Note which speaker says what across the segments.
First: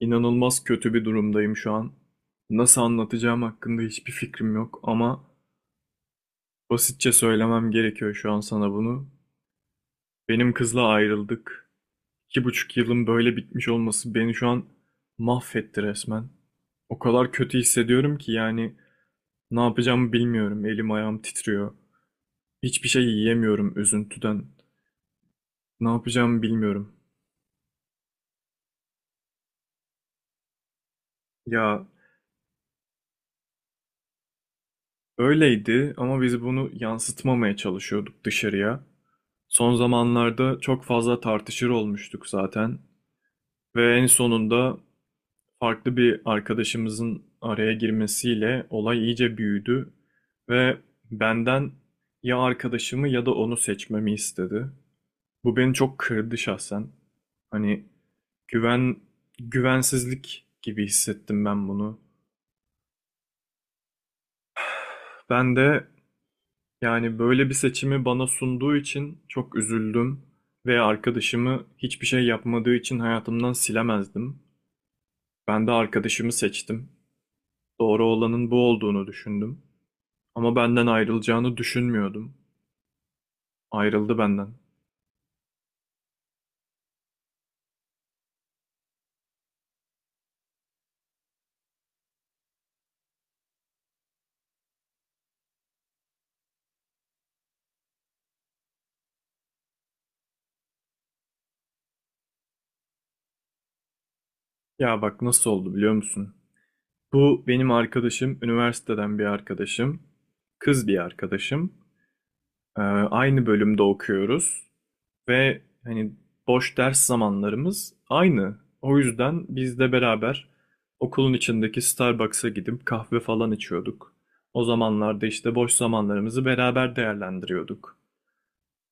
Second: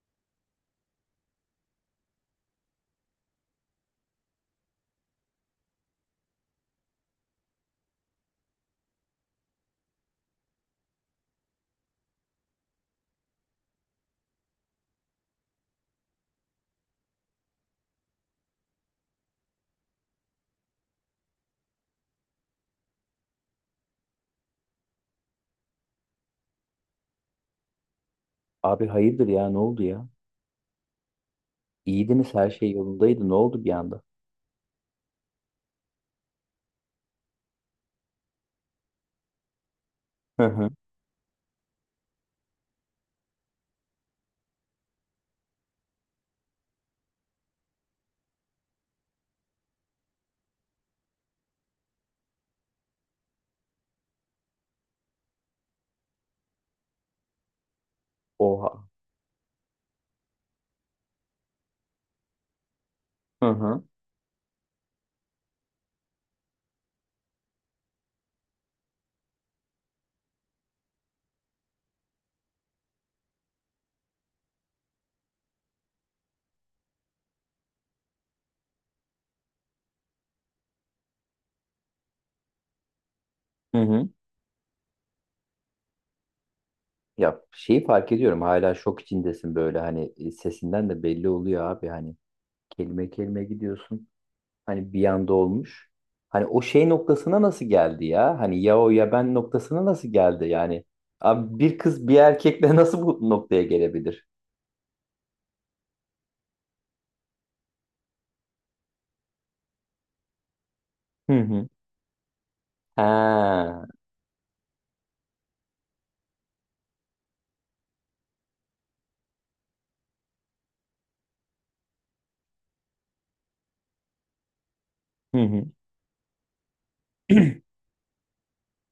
Speaker 1: İnanılmaz kötü bir durumdayım şu an. Nasıl anlatacağım hakkında hiçbir fikrim yok ama basitçe söylemem gerekiyor şu an sana bunu. Benim kızla ayrıldık. İki buçuk yılın böyle bitmiş olması beni şu an mahvetti resmen. O kadar kötü hissediyorum ki yani ne yapacağımı bilmiyorum. Elim ayağım titriyor. Hiçbir şey yiyemiyorum üzüntüden. Ne yapacağımı bilmiyorum.
Speaker 2: Abi, hayırdır ya, ne oldu ya?
Speaker 1: Ya,
Speaker 2: İyiydiniz, her şey yolundaydı, ne oldu bir anda?
Speaker 1: öyleydi ama biz bunu yansıtmamaya çalışıyorduk dışarıya. Son
Speaker 2: Hı
Speaker 1: zamanlarda
Speaker 2: hı.
Speaker 1: çok fazla tartışır olmuştuk zaten ve en sonunda farklı bir arkadaşımızın araya girmesiyle olay iyice büyüdü ve benden ya arkadaşımı ya da onu seçmemi istedi. Bu beni çok kırdı şahsen. Hani
Speaker 2: Oha.
Speaker 1: güven güvensizlik gibi hissettim ben bunu.
Speaker 2: Hı hı.
Speaker 1: Ben de Yani böyle bir seçimi bana sunduğu için çok üzüldüm ve arkadaşımı hiçbir şey yapmadığı için hayatımdan silemezdim. Ben de arkadaşımı seçtim. Doğru olanın bu olduğunu düşündüm. Ama benden ayrılacağını düşünmüyordum.
Speaker 2: Hı hı.
Speaker 1: Ayrıldı benden.
Speaker 2: Ya şeyi fark ediyorum, hala şok içindesin böyle, hani sesinden de belli oluyor abi, hani kelime kelime gidiyorsun. Hani bir anda olmuş. Hani o şey noktasına nasıl geldi ya? Hani ya o ya ben noktasına nasıl geldi yani? Abi, bir kız bir erkekle nasıl bu noktaya gelebilir?
Speaker 1: Ya bak nasıl oldu biliyor musun? Bu benim arkadaşım, üniversiteden bir arkadaşım, kız bir
Speaker 2: Hı hı.
Speaker 1: arkadaşım. Ee, aynı bölümde
Speaker 2: Ha.
Speaker 1: okuyoruz. Ve hani boş ders zamanlarımız aynı. O yüzden biz de beraber okulun içindeki Starbucks'a gidip kahve falan içiyorduk. O zamanlarda
Speaker 2: Hı
Speaker 1: işte
Speaker 2: hı.
Speaker 1: boş zamanlarımızı beraber değerlendiriyorduk.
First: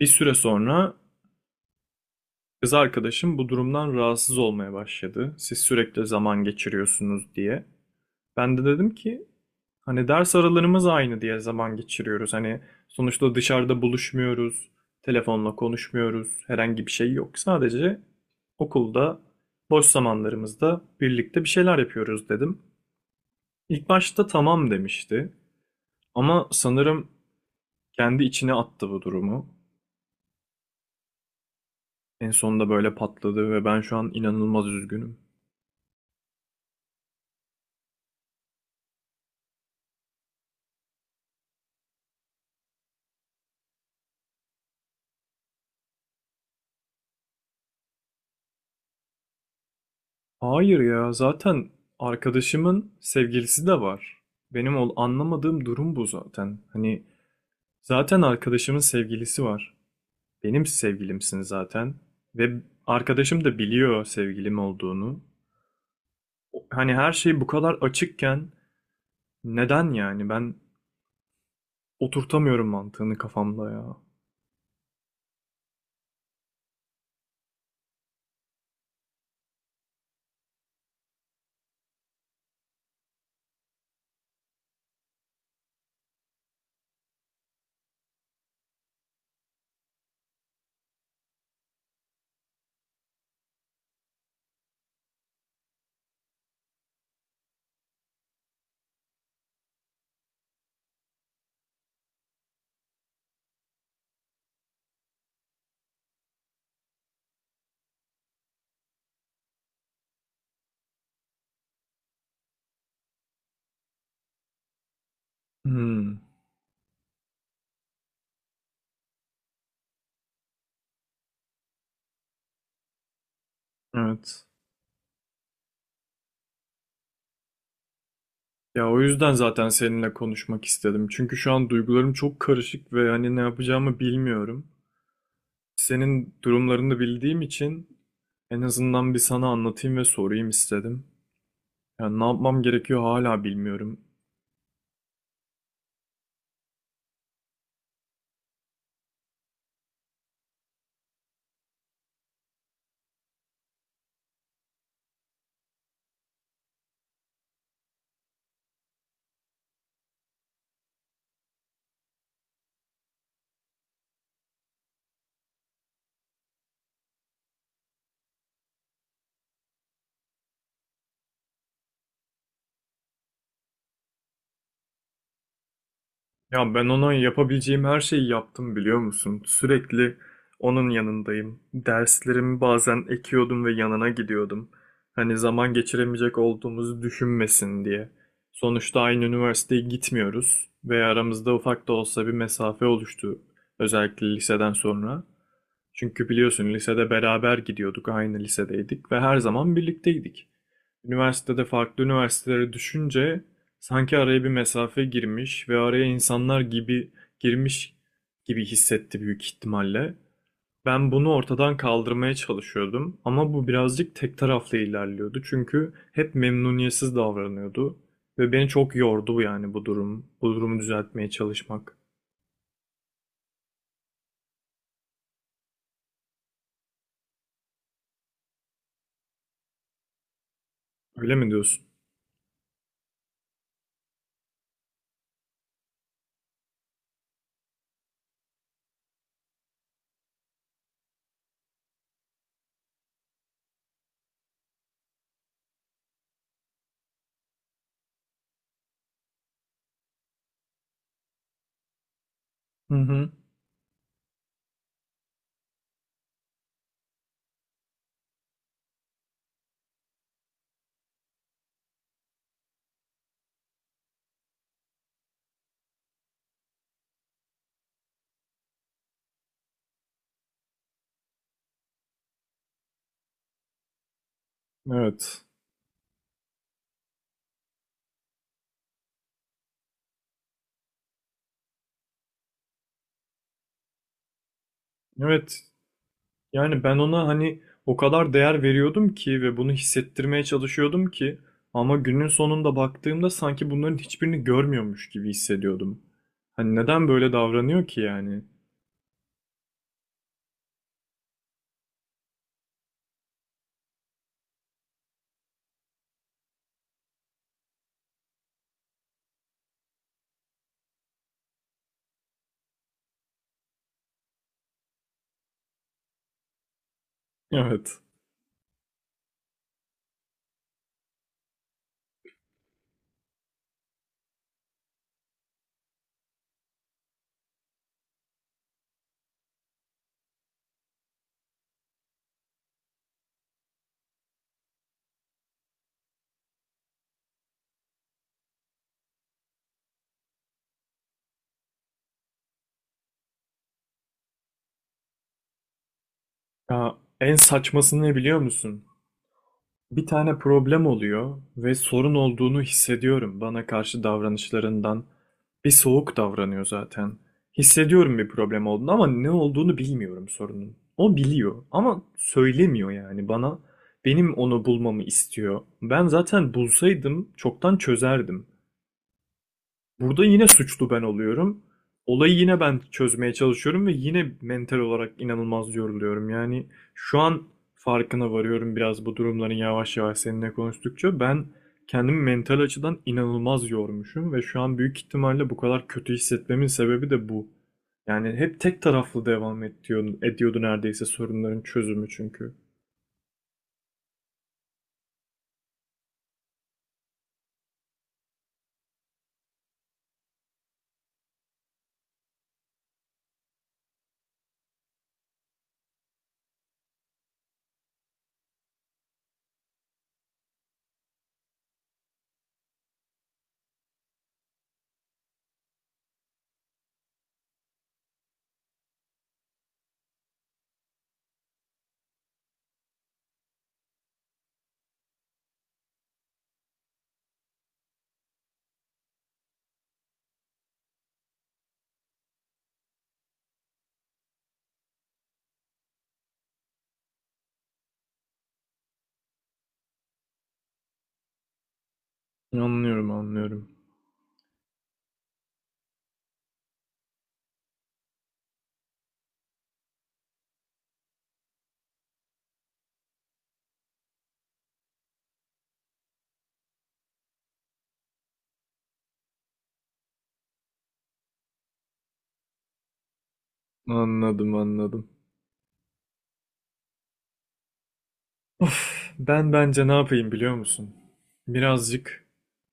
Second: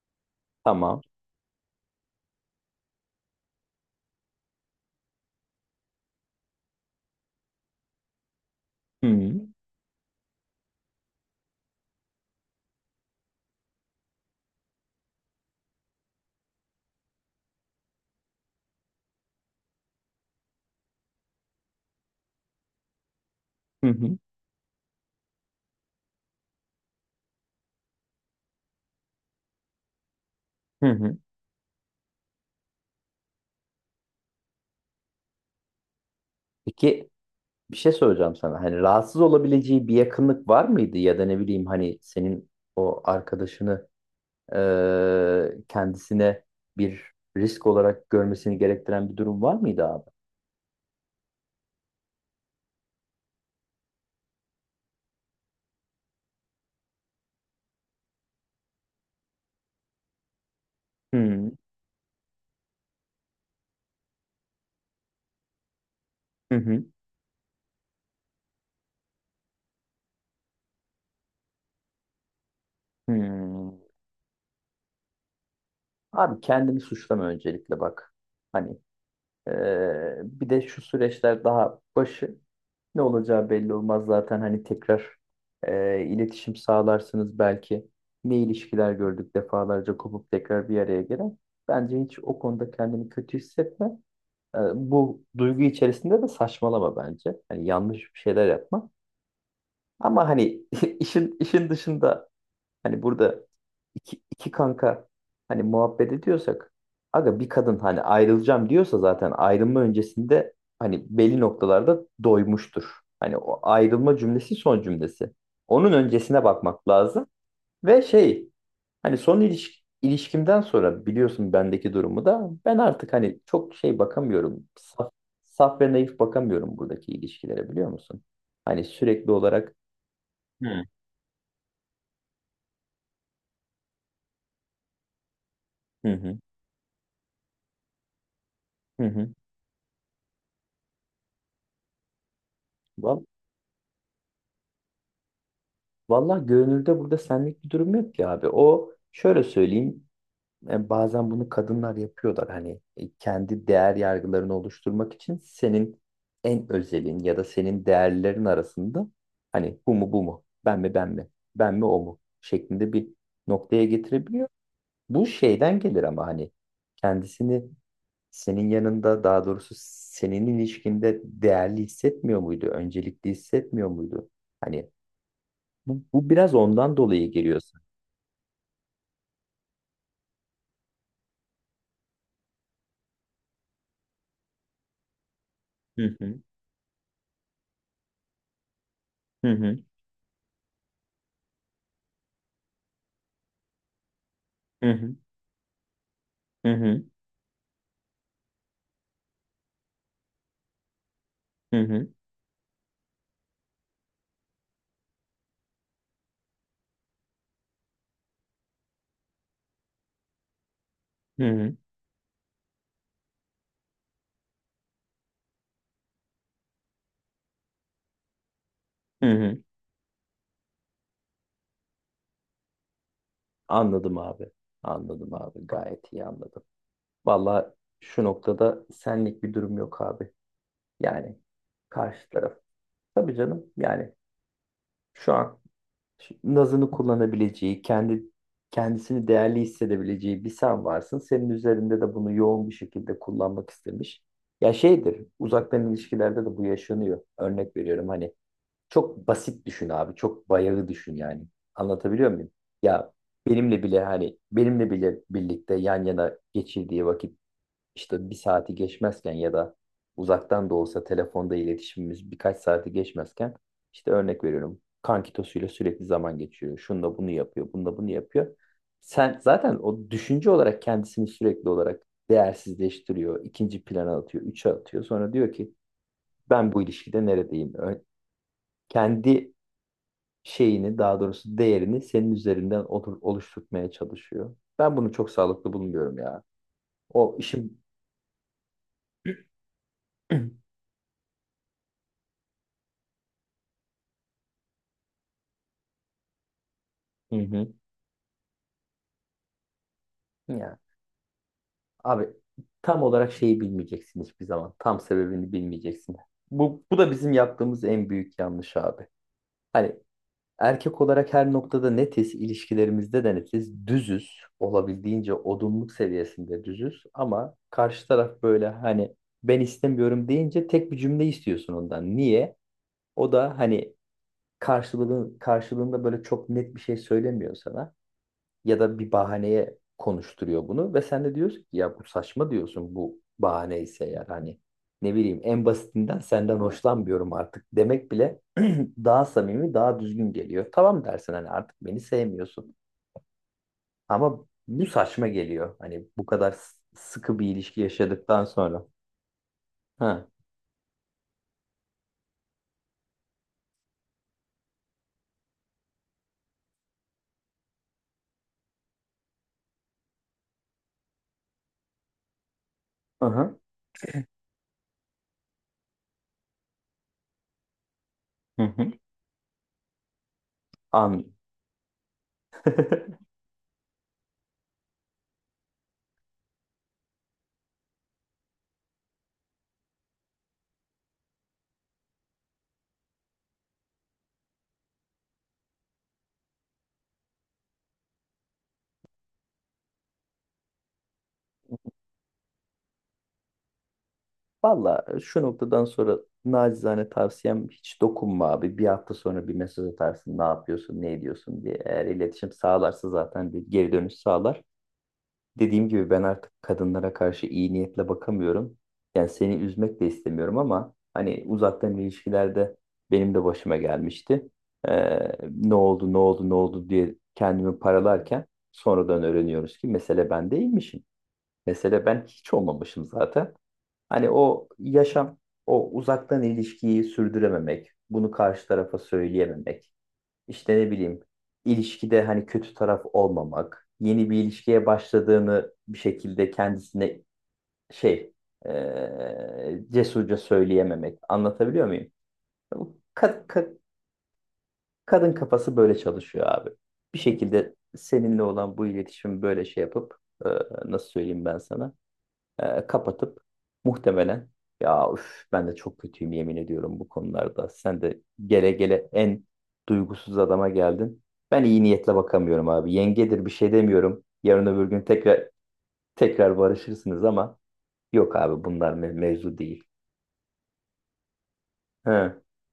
Speaker 1: Bir süre sonra
Speaker 2: Tamam.
Speaker 1: kız arkadaşım bu durumdan rahatsız olmaya başladı. Siz sürekli zaman geçiriyorsunuz diye. Ben de dedim
Speaker 2: Hı
Speaker 1: ki
Speaker 2: hı.
Speaker 1: hani ders aralarımız aynı diye zaman geçiriyoruz. Hani sonuçta dışarıda buluşmuyoruz, telefonla konuşmuyoruz, herhangi bir şey yok. Sadece okulda boş zamanlarımızda birlikte bir şeyler yapıyoruz dedim. İlk
Speaker 2: Hı hı.
Speaker 1: başta tamam demişti ama sanırım kendi içine attı bu durumu.
Speaker 2: Hı hı.
Speaker 1: En sonunda böyle patladı ve ben şu an inanılmaz üzgünüm.
Speaker 2: Peki, bir şey söyleyeceğim sana. Hani rahatsız olabileceği bir yakınlık var mıydı, ya da ne bileyim, hani senin o arkadaşını kendisine bir risk olarak görmesini gerektiren bir durum var mıydı abi?
Speaker 1: Hayır ya, zaten arkadaşımın sevgilisi de var. Benim ol anlamadığım durum bu zaten. Hani zaten arkadaşımın sevgilisi var. Benim sevgilimsin
Speaker 2: Hmm.
Speaker 1: zaten. Ve arkadaşım da biliyor sevgilim olduğunu.
Speaker 2: Hı hı.
Speaker 1: Hani her şey bu kadar açıkken neden yani? Ben oturtamıyorum mantığını kafamda
Speaker 2: Hmm.
Speaker 1: ya.
Speaker 2: Abi, kendini suçlama öncelikle, bak. Hani bir de şu süreçler daha başı. Ne olacağı belli olmaz zaten, hani tekrar iletişim sağlarsınız belki. Ne ilişkiler gördük defalarca kopup tekrar bir araya gelen. Bence hiç o konuda kendini kötü hissetme. Bu duygu içerisinde de saçmalama bence. Hani yanlış bir şeyler yapma. Ama hani işin dışında. Hani burada iki kanka hani muhabbet ediyorsak, aga, bir kadın hani ayrılacağım diyorsa, zaten ayrılma öncesinde hani belli noktalarda doymuştur. Hani o ayrılma cümlesi son cümlesi. Onun
Speaker 1: Hmm,
Speaker 2: öncesine bakmak lazım. Ve şey, hani son ilişkimden sonra biliyorsun, bendeki durumu da ben artık hani çok şey
Speaker 1: evet.
Speaker 2: bakamıyorum. Saf ve naif bakamıyorum buradaki ilişkilere, biliyor musun? Hani
Speaker 1: Ya o
Speaker 2: sürekli
Speaker 1: yüzden zaten
Speaker 2: olarak.
Speaker 1: seninle konuşmak
Speaker 2: Hı.
Speaker 1: istedim. Çünkü şu an duygularım çok karışık ve hani ne yapacağımı bilmiyorum.
Speaker 2: Hı
Speaker 1: Senin
Speaker 2: hı,
Speaker 1: durumlarını bildiğim için en azından bir
Speaker 2: hı.
Speaker 1: sana anlatayım ve sorayım istedim. Yani ne yapmam gerekiyor
Speaker 2: Vallahi
Speaker 1: hala bilmiyorum.
Speaker 2: Vallahi görünürde burada senlik bir durum yok ki abi. O şöyle söyleyeyim. Bazen bunu kadınlar yapıyorlar. Hani kendi değer yargılarını oluşturmak için senin en özelin ya da senin değerlerin arasında, hani bu mu bu mu? Ben mi ben mi? Ben mi o mu şeklinde bir noktaya getirebiliyor. Bu şeyden gelir ama hani kendisini senin yanında, daha doğrusu senin ilişkinde değerli hissetmiyor muydu? Öncelikli hissetmiyor muydu? Hani bu biraz
Speaker 1: Ya ben
Speaker 2: ondan
Speaker 1: ona
Speaker 2: dolayı geliyorsun.
Speaker 1: yapabileceğim her şeyi yaptım biliyor musun? Sürekli onun yanındayım. Derslerimi bazen ekiyordum ve yanına gidiyordum. Hani zaman
Speaker 2: Hı hı.
Speaker 1: geçiremeyecek olduğumuzu düşünmesin diye. Sonuçta aynı
Speaker 2: Hı hı.
Speaker 1: üniversiteye gitmiyoruz ve aramızda ufak da olsa bir mesafe oluştu. Özellikle liseden
Speaker 2: Hı hı.
Speaker 1: sonra. Çünkü
Speaker 2: Hı
Speaker 1: biliyorsun
Speaker 2: hı.
Speaker 1: lisede beraber gidiyorduk, aynı lisedeydik ve her zaman birlikteydik. Üniversitede
Speaker 2: Hı
Speaker 1: farklı
Speaker 2: hı.
Speaker 1: üniversitelere düşünce sanki araya bir mesafe girmiş ve araya insanlar gibi girmiş gibi hissetti büyük ihtimalle. Ben bunu
Speaker 2: Hı hı.
Speaker 1: ortadan kaldırmaya çalışıyordum ama bu birazcık tek taraflı ilerliyordu çünkü hep memnuniyetsiz davranıyordu ve beni çok
Speaker 2: Hı
Speaker 1: yordu
Speaker 2: hı.
Speaker 1: yani bu durumu düzeltmeye çalışmak.
Speaker 2: Anladım abi. Anladım abi, gayet iyi anladım. Valla şu noktada senlik bir durum yok abi.
Speaker 1: Öyle
Speaker 2: Yani
Speaker 1: mi diyorsun?
Speaker 2: karşı taraf. Tabii canım. Yani şu an nazını kullanabileceği, kendi kendisini değerli hissedebileceği bir sen varsın. Senin üzerinde de bunu yoğun bir şekilde kullanmak istemiş. Ya şeydir, uzaktan ilişkilerde de bu yaşanıyor. Örnek veriyorum hani. Çok basit düşün abi. Çok bayağı düşün yani. Anlatabiliyor muyum?
Speaker 1: Hı
Speaker 2: Ya,
Speaker 1: hı.
Speaker 2: benimle bile hani benimle bile birlikte yan yana geçirdiği vakit işte bir saati geçmezken, ya da uzaktan da olsa telefonda iletişimimiz birkaç saati geçmezken, işte örnek veriyorum. Kankitosuyla sürekli zaman geçiriyor. Şununla bunu yapıyor. Bununla bunu yapıyor. Sen zaten o düşünce olarak kendisini sürekli olarak değersizleştiriyor, ikinci plana atıyor, üçe atıyor. Sonra
Speaker 1: Evet.
Speaker 2: diyor ki ben bu ilişkide neredeyim? Kendi şeyini, daha doğrusu değerini senin üzerinden oluşturmaya çalışıyor. Ben bunu çok
Speaker 1: Evet.
Speaker 2: sağlıklı bulmuyorum ya.
Speaker 1: Yani ben ona
Speaker 2: O
Speaker 1: hani
Speaker 2: işin.
Speaker 1: o kadar değer veriyordum ki ve bunu hissettirmeye çalışıyordum ki ama günün sonunda baktığımda sanki bunların hiçbirini görmüyormuş gibi hissediyordum. Hani neden böyle
Speaker 2: Hı hı.
Speaker 1: davranıyor ki yani?
Speaker 2: Ya abi, tam olarak şeyi bilmeyeceksin hiçbir zaman. Tam sebebini bilmeyeceksin. Bu da bizim yaptığımız en büyük yanlış abi. Hani erkek olarak her noktada netiz, ilişkilerimizde de netiz, düzüz, olabildiğince odunluk seviyesinde düzüz, ama
Speaker 1: Evet.
Speaker 2: karşı taraf böyle hani ben istemiyorum deyince tek bir cümle istiyorsun ondan. Niye? O da hani karşılığında böyle çok net bir şey söylemiyor sana, ya da bir bahaneye konuşturuyor bunu, ve sen de diyorsun ki ya bu saçma, diyorsun bu bahane ise, yani hani ne bileyim en basitinden senden hoşlanmıyorum artık demek bile daha samimi, daha düzgün geliyor. Tamam dersin, hani artık beni sevmiyorsun, ama bu saçma geliyor hani bu kadar
Speaker 1: Ya en
Speaker 2: sıkı bir ilişki
Speaker 1: saçmasını ne biliyor
Speaker 2: yaşadıktan
Speaker 1: musun?
Speaker 2: sonra.
Speaker 1: Bir
Speaker 2: Ha.
Speaker 1: tane problem oluyor ve sorun olduğunu hissediyorum. Bana karşı davranışlarından bir soğuk davranıyor zaten. Hissediyorum bir problem olduğunu ama ne olduğunu bilmiyorum sorunun. O biliyor ama söylemiyor yani
Speaker 2: Aha.
Speaker 1: bana. Benim onu bulmamı istiyor. Ben zaten bulsaydım çoktan çözerdim.
Speaker 2: Hı hı.
Speaker 1: Burada yine suçlu ben
Speaker 2: An.
Speaker 1: oluyorum. Olayı yine ben çözmeye çalışıyorum ve yine mental olarak inanılmaz yoruluyorum. Yani şu an farkına varıyorum biraz bu durumların yavaş yavaş seninle konuştukça. Ben kendimi mental açıdan inanılmaz yormuşum ve şu an büyük ihtimalle bu kadar kötü hissetmemin sebebi de bu. Yani hep tek taraflı devam ediyordu, ediyordu neredeyse sorunların çözümü çünkü.
Speaker 2: Valla şu noktadan sonra nacizane tavsiyem, hiç dokunma abi. Bir hafta sonra bir mesaj atarsın, ne yapıyorsun ne ediyorsun diye. Eğer iletişim sağlarsa zaten bir geri dönüş sağlar. Dediğim gibi, ben artık kadınlara karşı iyi niyetle bakamıyorum. Yani seni üzmek de istemiyorum ama hani, uzaktan ilişkilerde benim de başıma gelmişti. Ne oldu ne oldu ne oldu diye kendimi paralarken, sonradan öğreniyoruz ki mesele ben değilmişim. Mesele ben hiç olmamışım zaten. Hani o yaşam, o uzaktan ilişkiyi sürdürememek, bunu karşı tarafa söyleyememek, işte ne bileyim, ilişkide hani kötü taraf olmamak, yeni bir ilişkiye başladığını bir şekilde kendisine şey cesurca söyleyememek. Anlatabiliyor muyum? Bu
Speaker 1: Anlıyorum, anlıyorum.
Speaker 2: kadın kafası böyle çalışıyor abi. Bir şekilde seninle olan bu iletişim böyle şey yapıp eee, nasıl söyleyeyim ben sana? Kapatıp muhtemelen, ya üf, ben de çok kötüyüm, yemin ediyorum bu konularda. Sen de gele gele en duygusuz adama geldin. Ben iyi niyetle bakamıyorum abi. Yengedir bir şey demiyorum.
Speaker 1: Anladım,
Speaker 2: Yarın öbür gün
Speaker 1: anladım.
Speaker 2: tekrar tekrar barışırsınız, ama yok abi, bunlar
Speaker 1: Of, ben
Speaker 2: mevzu değil.
Speaker 1: bence ne yapayım biliyor musun? Birazcık
Speaker 2: He.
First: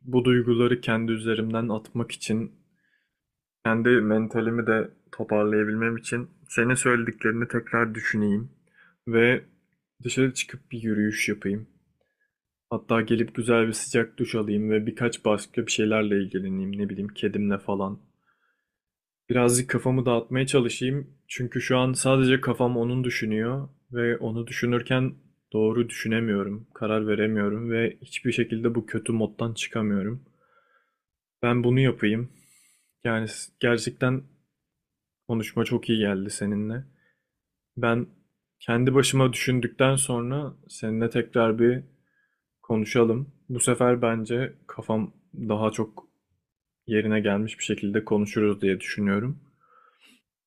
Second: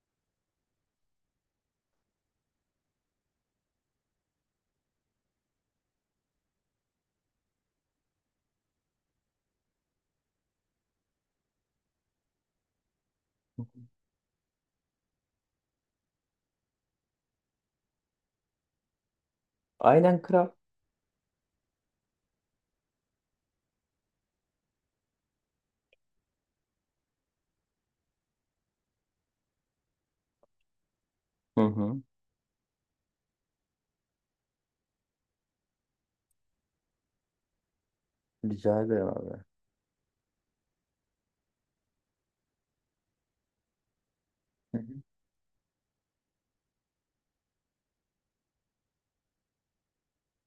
Speaker 1: Bu duyguları kendi üzerimden atmak için, kendi mentalimi de toparlayabilmem için senin söylediklerini tekrar düşüneyim ve dışarı çıkıp bir yürüyüş yapayım. Hatta gelip güzel bir sıcak duş alayım ve birkaç başka bir şeylerle ilgileneyim, ne bileyim kedimle falan. Birazcık kafamı
Speaker 2: Aynen
Speaker 1: dağıtmaya
Speaker 2: kral.
Speaker 1: çalışayım çünkü şu an sadece kafam onun düşünüyor ve onu düşünürken doğru düşünemiyorum, karar veremiyorum ve hiçbir şekilde bu kötü moddan çıkamıyorum.
Speaker 2: Hı
Speaker 1: Ben bunu
Speaker 2: hı.
Speaker 1: yapayım. Gerçekten konuşma çok iyi geldi seninle. Ben
Speaker 2: Rica
Speaker 1: kendi
Speaker 2: ederim
Speaker 1: başıma
Speaker 2: abi.
Speaker 1: düşündükten sonra seninle tekrar bir konuşalım. Bu sefer bence
Speaker 2: Hı hı.
Speaker 1: kafam daha çok yerine gelmiş bir şekilde konuşuruz diye düşünüyorum.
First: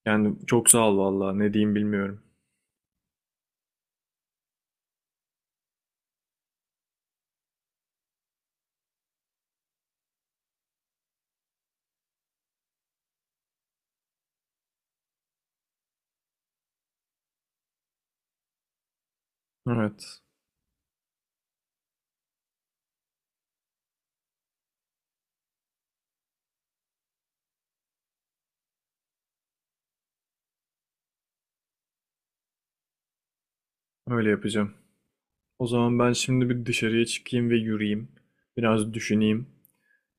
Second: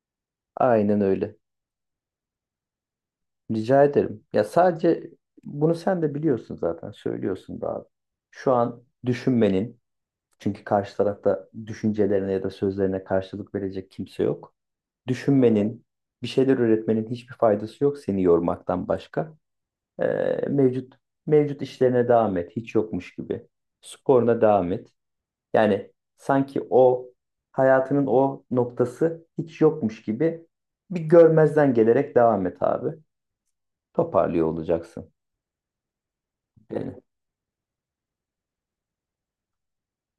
Speaker 1: Yani çok sağ ol
Speaker 2: Aynen öyle.
Speaker 1: vallahi ne diyeyim bilmiyorum.
Speaker 2: Rica ederim. Ya sadece bunu sen de biliyorsun zaten, söylüyorsun da abi. Şu an düşünmenin. Çünkü karşı tarafta düşüncelerine ya da sözlerine karşılık verecek kimse yok. Düşünmenin, bir şeyler üretmenin hiçbir faydası yok seni yormaktan başka. Ee,
Speaker 1: Evet,
Speaker 2: mevcut mevcut işlerine devam et, hiç yokmuş gibi. Sporuna devam et. Yani sanki o hayatının o noktası hiç yokmuş gibi bir görmezden gelerek devam et abi.
Speaker 1: öyle
Speaker 2: Toparlıyor
Speaker 1: yapacağım.
Speaker 2: olacaksın
Speaker 1: O zaman ben şimdi bir
Speaker 2: beni.
Speaker 1: dışarıya çıkayım ve yürüyeyim. Biraz düşüneyim.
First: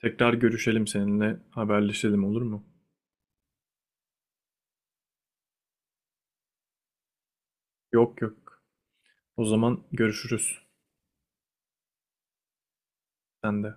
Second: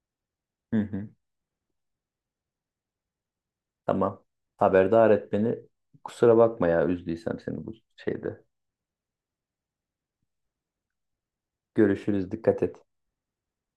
Speaker 1: Tekrar
Speaker 2: Hı
Speaker 1: görüşelim
Speaker 2: hı.
Speaker 1: seninle, haberleşelim olur mu?
Speaker 2: Tamam. Haberdar et beni. Kusura bakma ya, üzdüysem seni bu
Speaker 1: Yok
Speaker 2: şeyde.
Speaker 1: yok. O zaman görüşürüz.
Speaker 2: Görüşürüz. Dikkat et.
Speaker 1: Sen de.